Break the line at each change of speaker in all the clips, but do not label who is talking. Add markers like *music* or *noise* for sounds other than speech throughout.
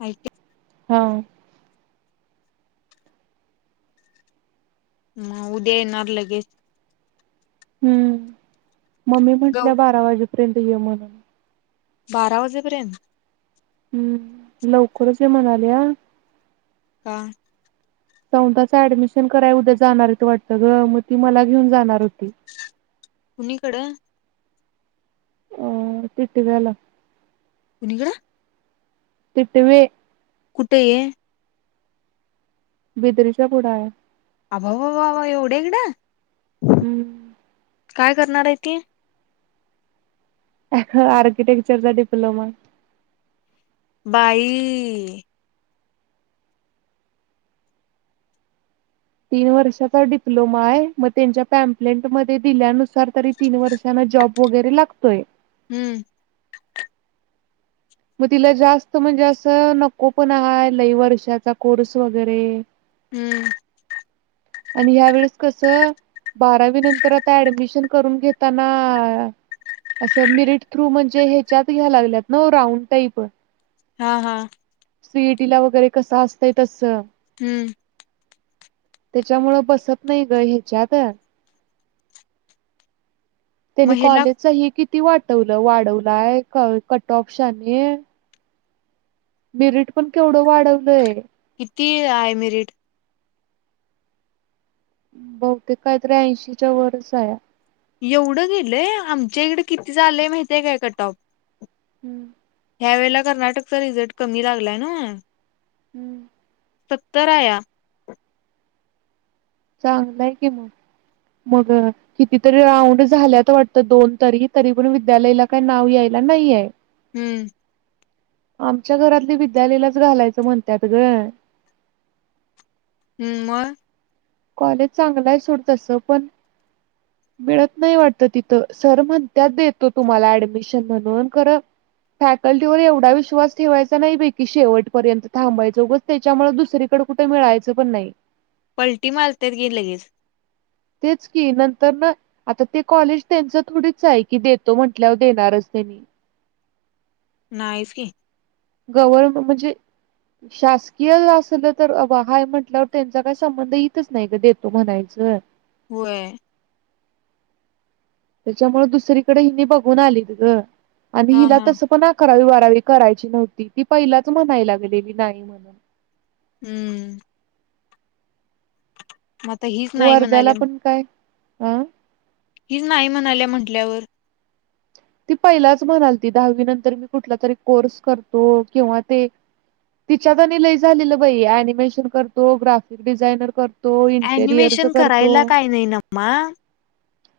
माहिती.
हं.
मंग उद्या येणार लगेचं.
हम्म, मम्मी
ग
म्हंटल्या बारा वाजेपर्यंत ये म्हणून.
बारा वाजेपर्यंत?
हम्म, लवकरचं ये म्हणाल्या.
का?
सवताचं ऍडमिशन करायला उद्या जाणार वाटतं ग, मग ती मला घेऊन जाणार होती.
कुणीकडं?
अ.. टिटव्याला.
कुणीकडं?
टिटवे.
कुठे ये?
बिदरीच्या पुढा हाया.
अबा, अबा, अबा, अबाबाबा एवढ्या इकडं?
हं.
काय करणार आहे ती?
आर्कीटेक्चरचा डिप्लोमा.
बाई....
तीन वर्षाचा डिप्लोमा आहे, मग त्यांच्या पॅम्पलेंट मध्ये दिल्यानुसार तरी- तीन वर्षांन जॉब वगैरे लागतोयं.
हम्म.
मग तिला जास्त म्हणजे, असं नको पण आहे, लय वर्षाचा कोर्स वगैरे.
हम्म.
आणि ह्या वेळेस कसं, बारावी नंतर आता ऍडमिशन करून घेताना- असं मिरट थ्रू म्हणजे, ह्याच्यात घ्याय लागल्यात ना राऊंड टाईप?
हा, हा.
सी ए टी ला वगैरे कसं असतय तसं.
हम्म.
त्याच्यामुळं बसत नाही गं ह्याच्यातं. त्यानी
महिला
कॉलेजचं हे किती वाटांवर, वाढवलाय कट ऑफ शाने. मेरिट पण केवढं वाढवलय.
किती आहे, मिरिट?
बहुतेक काहीतरी ऐंशीच्या वरचं आहे.
एवढं गेलय, आमच्या इकडे किती झालय माहितीय काय कट ऑफ?
*inaudible*
ह्या वेळेला कर्नाटकचा रिझल्ट कमी लागलाय नव्ह?
*inaudible*
सत्तर हाया.
चांगलंय की मग, मग कितीतरी राऊंड झाल्यात वाटतं दोन तरी, तरी पण विद्यालयाला काही नाव यायला नाहीये.
हम्म.
आमच्या घरातली विद्यालयालाच घालायचं म्हणतात गं.
हम्म मग,
कॉलेज चांगला आहे सोड तस पण, मिळत नाही वाटत तिथं. सर म्हणत्यात देतो तुम्हाला ऍडमिशन म्हणून खरं. फॅकल्टीवर एवढा विश्वास ठेवायचा नाही बैकी शेवटपर्यंत थांबायच उगच त्याच्यामुळे दुसरीकडे कुठे मिळायचं पण नाही.
पलटी मारतात घे लगेच.
तेच की नंतरन आता ते कॉलेज त्यांच थोडीच आहे की, देतो म्हटल्यावर देणारच त्यांनी
नाहीच की.
गवर म्हणजे, शासकीय असल तर अब हाय म्हटल्यावर त्यांचा काय संबंध इतच नाही गं देतो म्हणायचं,
व्हय.
त्याच्यामुळे दुसरीकडे हिनी बघून आली त ग. आणि
हा
हिला
हा
तसं पण आ करावी बारावी करायची नव्हती. ती पहिलाच म्हणाय लागलेली नाही म्हणून.
हम्म. मग आता हीच नाही
वर्ध्याला
म्हणाले
पण काय अ
ही नाही म्हणाल्या म्हटल्यावर.
ती पहिलाच म्हणालती दहावी नंतर मी कुठला तरी कोर्स करतो किंवा ते तिच्यात आणि लय झालेलं बाई ऍनिमेशन करतो. ग्राफिक डिझायनर कर तो. इंटेरियरच
अॅनिमेशन करायला
करतो.
काय नाही नमा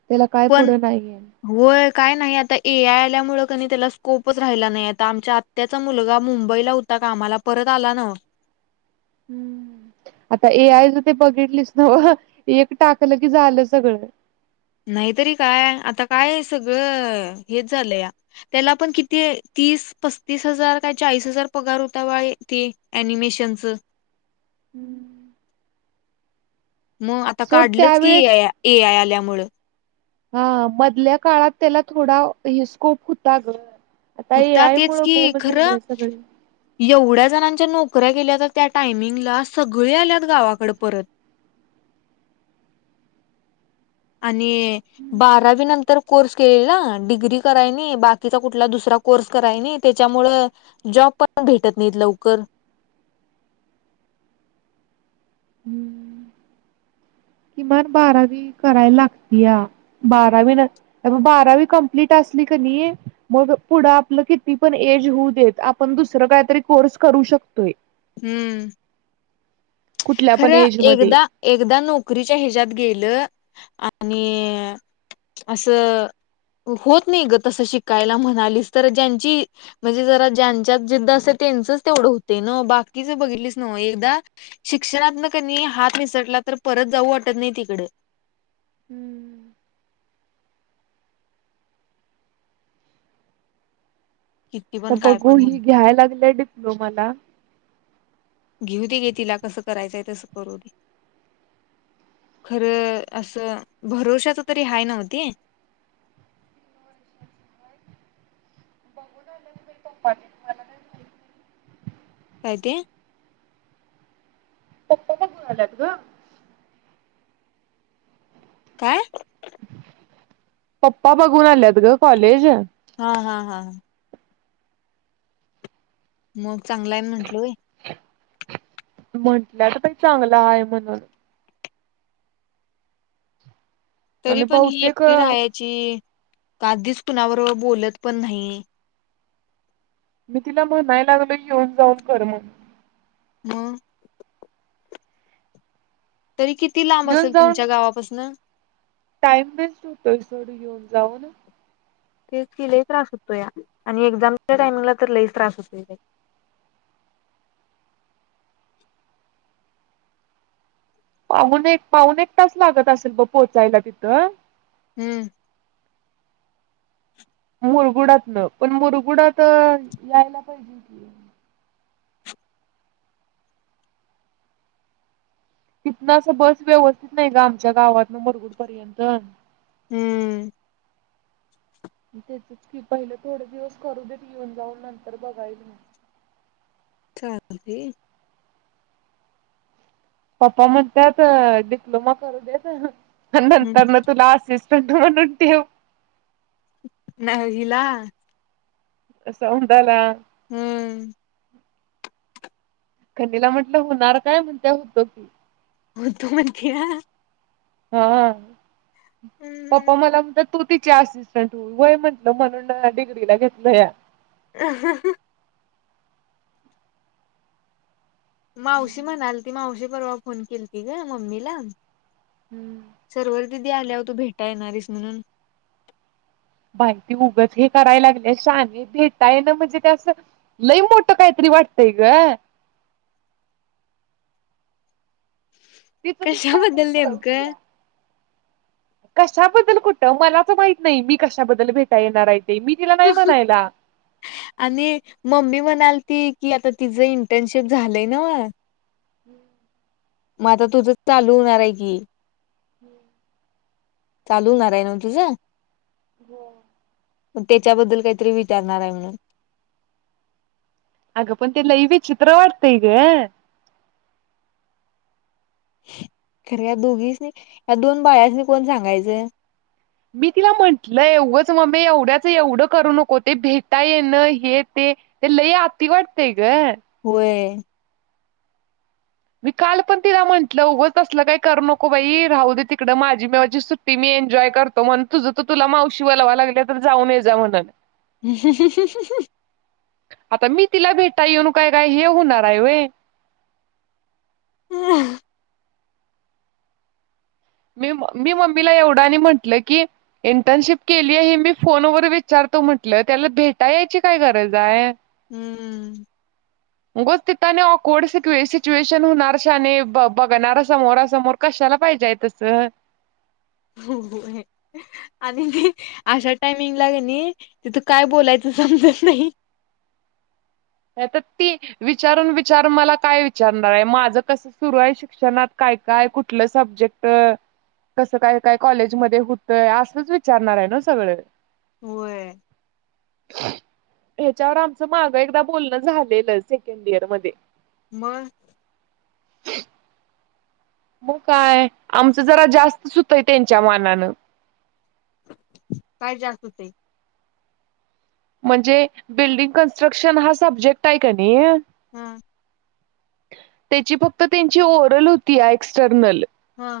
त्याला काय
पण
पुढं नाहीये.
होय काय नाही. आता ए आय आल्यामुळ कनी त्याला स्कोप च राहिला नाही आता आमच्या आत्याचा मुलगा मुंबईला होता कामाला परत आला नव्ह.
आता ए आय च ते बघितलीस नव्ह. एक टाकलं की झालं सगळं.
नाहीतरी काय आता काय सगळं हेच झालंया. त्याला पण किती तीस, पस्तीस हजार काय चाळीस हजार पगार होता बाई दि अनिमेशनच.
हम्म *inaudible*
मग आता
सोड
काढलंच की ए
त्यावेेळेस
आय ए आय आल्यामूळ.
हा मधल्या काळात त्याला थोडा हे स्कोप होता ग. आता ए
होता
आय
तेच
मुळं
की
भोग झालय
खरं
आहे सगळ.
एवढ्या जणांच्या नोकऱ्या गेल्या तर त्या टायमिंगला सगळी आल्यात गावाकडे परत. आणि बारावी नंतर, कोर्स केलेला डिग्री कराय नाही. आणि बाकीचा कुठला दुसरा कोर्स कराय नाही. त्याच्यामुळ जॉब पण भेटत नाहीत लवकर.
हम्म *inaudible* किमान बारावी करायला लागत्या. बारावी नंत म बारावी कंप्लीट असली की नाही. मग पुढ आपलं किती पण एज होऊ देत आपण दुसरं काहीतरी कोर्स करू शकतोय.
हम्म
कुठल्या पण
खरं
एज मध्ये
एकदा, एकदा नोकरीच्या हेज्यात गेलं आणि असं होतं नाहीं गं तस शिकांयला म्हणांलीस तरं ज्यांची. म्हणजे जरां ज्यांच्यात जिद्दं असे त्यांचच तेवढं होते नं बाकीच बघितलीच नवं एकदाचं. शिक्षणांतन कनी हात निसटलां तरं परंत जाऊं वाटतं नाहीं तिकडं.
हम्म.
कि
तरं बघूं ही घ्यांयला लागलीय डिप्लोमांला.
घेऊं दे की तिलां कसं करायचंय तसं करूं दे. खरं असं भरोश्यांच तरी हांय नव्हं ते.
*inaudible* *unintelligible*
कायं तेे.
हलतं कां
कायं
पप्पां बघूंन आल्यांत गं कॉलेज
हां हां हां हां मंग चांगलय आहे म्हंटल बाई
म्हंटलं आंता पणं चांगलं आहे म्हणूंन.
तरी
आणि
पणं ही
बहुतेक
एकटी
अ,
राहांयची काधींच कुणांबरोबर बोलतं पणं नाहीं.
मी तिला म्हणांया लागलोय येऊंन जाऊंन करं म्हणूंन.
हंम तरी किती लांब असेल तुमच्यां गावांपासंन.
टाईम वेस्ट होतोय थोडं येऊंन जाऊंन.
तेचं की लई त्रांस होतो यां आणि एक्झांमच्या टाइमिंगला तरं लईच त्रांस होतोय.
पाहूने पाऊंन एक तांस लागतं असेल गं पोहोचांयला तिथं,
हम्मं
मुंरगुडातलं पणं मुंरगुडात यांयला पाहिजे. तिथनं असं बसं व्यवस्थित नाहीं गं आमच्यां गावांतन मुंरगुडी पर्यंत.
हम्मं
त्याचंच की पहिले थोडे दिवसं करूं देेतं येऊंन जाऊंन नंतर बघांयल मंग.
खांती दे
पप्पां म्हणत्यांत डिप्लोमा करूं देतं
हम्म
नंतर नं तुलां असेच *inaudible* *unintelligible*
नळजिलां
असां अवं दानां
हम्मं
खनीला म्हटलं होणारं कायं म्हणटंल मुद्दाम म्हटलं.
तुं म्हंटली नां
हां
हम्म
पप्पां मलां म्हणत्यांत. तो तिचे असिस्टंट हो व्हयं म्हटलं म्हणूंन डिग्रीला घेतलं यां.
हं हां हां हं मावशी
हम्म
म्हणांलती मावशी पर्वा फोन केलती गं मम्मीला.
हम्मं
सर्वर दिदी आल्यांवर तूं भेटांया येणारेस म्हणूंन.
माहिती उगचं हे करांयला लागली शाने भेतांय नां म्हणजे ते असं. लई मोट कायं तरी वाटतेय गं. तिचं तीच
कशां
काहीतरी
बद्दल नेमकं.
*inaudible* *unintelligible* कशाबद्दल कुठं मलाच माहित नाही, मी कशाबद्दल भेटाया येणार आहे ते मी तिला नाही म्हणायला.
आणि मम्मी म्हणालती की आता तिचं इंटर्नशिप झालंय ना व.
*inaudible*
म आता तुझं चालू होणार आहे की.
*inaudible*
चालू होणार ये ना तुझं?
हो.
तेच्याबद्दल काहीतरी विचारणार आहे.
अग पण ते लई विचित्र वाटतय ग.
खर या दोघीसनी या दोन बायासनी कोण सांगायचं?
मी तिला म्हटलंय उगाच मम्मी एवढ्याच एवढं करू नको ते भेटाय येणं हे ते ते लय अती वाटतेय ग.
होय.
मी काल पण तिला म्हंटलं उघं असलं काही करू नको बाई राहू दे तिकडं माझी माझी मी सु ती मी एन्जॉय करतो म्हण तुझं तू तुला मावशी बोलवाय लागल्या तर जाऊन ये जाउन म्हणून.
ह ह ह ह
आता मी तिला भेटाया येऊन काय काय हे होणार आहे वय?
अह
मी मी मम्मीला एवढ आणि म्हटलं की, इंटर्नशिप केली आहे हे मी फोनवर विचारतो म्हटलं, त्याला भेटाया यायची काय गरज आहे?
हम्म
उगच तिथे ऑकवोड स सिच्युएशन होणार शाने ब बघणार समोरा समोर कशाला पाहिजेय तस?
हो हो आहे. आणि अशा टायमिंग ला कनी तिथ काय बोलायचं समजत नाही.
तर ती विचारून विचारून मला काय विचारणार आहे माझं कस सुरू आहे? शिक्षणात काय काय? कुठलं सब्जेक्ट? कसं काय काय कॉलेज मध्ये होतंय? असंच विचारणार आहे ना सगळं.
होय.
ह्याच्यावर आमच माग एकदा बोलणं झालेलं सेकंड इयर मध्ये.
मग
मग काय आमचं जरा जास्तच होतय त्यांच्या मानानं
काय जास्त होतेय?
म्हणजे बिल्डिंग कन्स्ट्रक्शन हा सब्जेक्ट आहे का नाही?
हा.
त्याची फक्त त्यांची ओरल होती एक्सटर्नल
हा.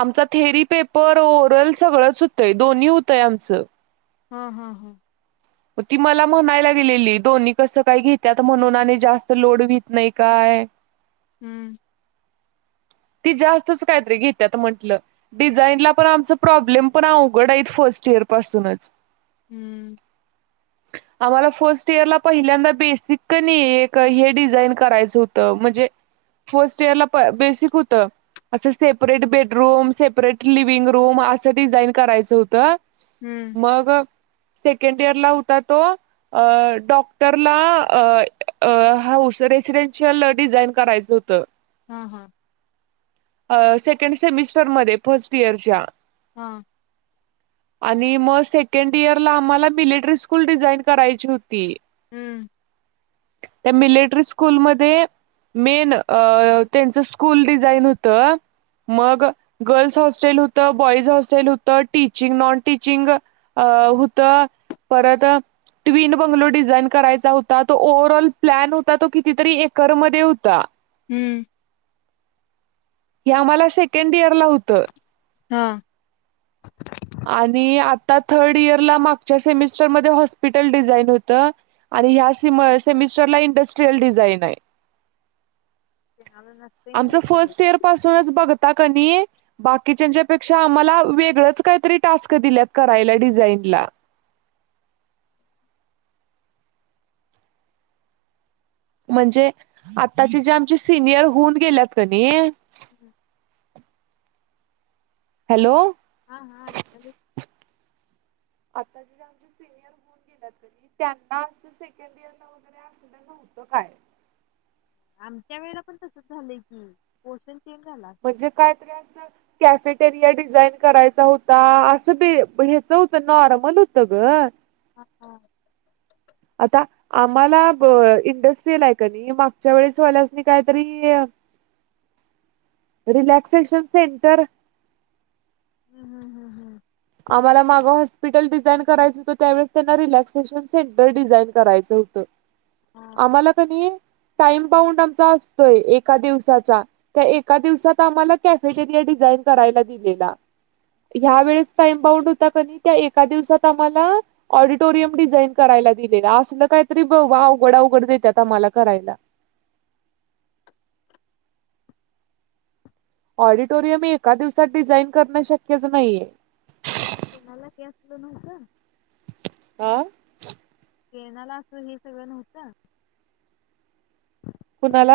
आमचा थेरी पेपर, ओरल सगळंच होतंय. दोन्ही होतंय आमचं.
हा हा.
म ती मला म्हणायला लागलेली दोन्ही कसं काही घेत्यात म्हणून आणि जास्त लोड वत नाही काय?
हम्म.
ती जास्तच काय तरी घेत्यात म्हंटलं? डिझाईन ला पण आमचा प्रॉब्लेम पण अवघड आहेत फर्स्ट इयर पासूनच
हम्म
*inaudible* आम्हाला फर्स्ट इयरला पहिल्यांदा बेसिक क नही एक हे डिझाईन करायचं होतं म्हणजे फर्स्ट इयर ला बेसिक होतं असं separate bedroom, separate living room असं डिझाईन करायचं होतं
हम्म
मग सेकंड इयरला होता तो अ डॉक्टरला अ, अ हाऊस रेसिडेनशियल डिझाईन करायचं होतं
हा, हा
अ सेकंड सेमिस्टरमध्ये फर्स्ट इयरच्या
हा
*inaudible* आणि मग सेकंड इयर ला आम्हाला मिलिटरी स्कूल डिझाईन करायची होती
हम्म
*inaudible* ते मिलिटरी स्कूल मधे मेन अ त्याचं स्कूल डीज जाइन होत मग गर्ल्स हॉस्टेल होतं बॉईज हॉस्टेल होत टीचिंग नॉन टीचिंग अ हूत परत ट्विन बंगलो डिझाईन करायचा होता तो ओव्हरऑल प्लॅन होता तो कितीतरी एकरमध्ये होता
हम्म
हे आम्हाला सेकंड इयर ला होतं
हा
आणि आता थर्ड इयर ला मागच्या सेमिस्टरमध्ये हॉस्पिटल डिझाईन होत आणि ह्या सिम सेमिस्टरला इंडस्ट्रियल डिझाइन आहे
कोणाला नसतंय
आमच
मग हे सगळं
फर्स्ट इयर पासूनच बघता क नी बाकीच्यांचा पेक्षा आम्हाला वेगळच काहीतरी टास्क दिल्यात करायला डिझाईनला म्हणजे आताची जे आमचे सिनियर होऊन गेल्यात कनई
*inaudible*
हॅलो
हा, हा आयकले
*unintelligible* *unintelligible*
आमच्या वेळेला पण तसच झालंय कि पोषण तेल झाला अस
म्हणजे कायतरी असल कॅफेटेरिया डिझाईन करायचा होता असं बी ह्याचं होतं नॉर्मल होतं ग
हा, हा
आता आम्हाला ब इंडस्ट्रीयल आहे का नाही मागच्या वेळेस वल्यासनी काहीतरी अ रिलॅक्सेशन सेंटर
हम् हम् हं हम
आम्हाला मागं हॉस्पिटल डिझाईन करायचं होतं त्यावेळेस त्यांना रिलॅक्सेशन सेंटर डिझाईन करायचं होतं
हा
आम्हाला कनी टाइम बाउंड आमचा असतोय एका दिवसाचा त्या एका दिवसात आम्हाला कॅफेटेरिया डिझाईन करायला दिलेला ह्या वळेस टाइम बाउंड होता क नी त्या एका दिवसात आम्हाला ऑडिटोरियम डिझाईन करायला दिलेला असलं काहीतरी बा अवघड, अवघड देतात आम्हाला करायला ऑडिटोरियम एका दिवसात डिझाईन करण शक्यच नाहीये
ते मला काही असल नव्हतं.
आ?
केनाला असं हे सगळं नव्हतं.
कुणाला?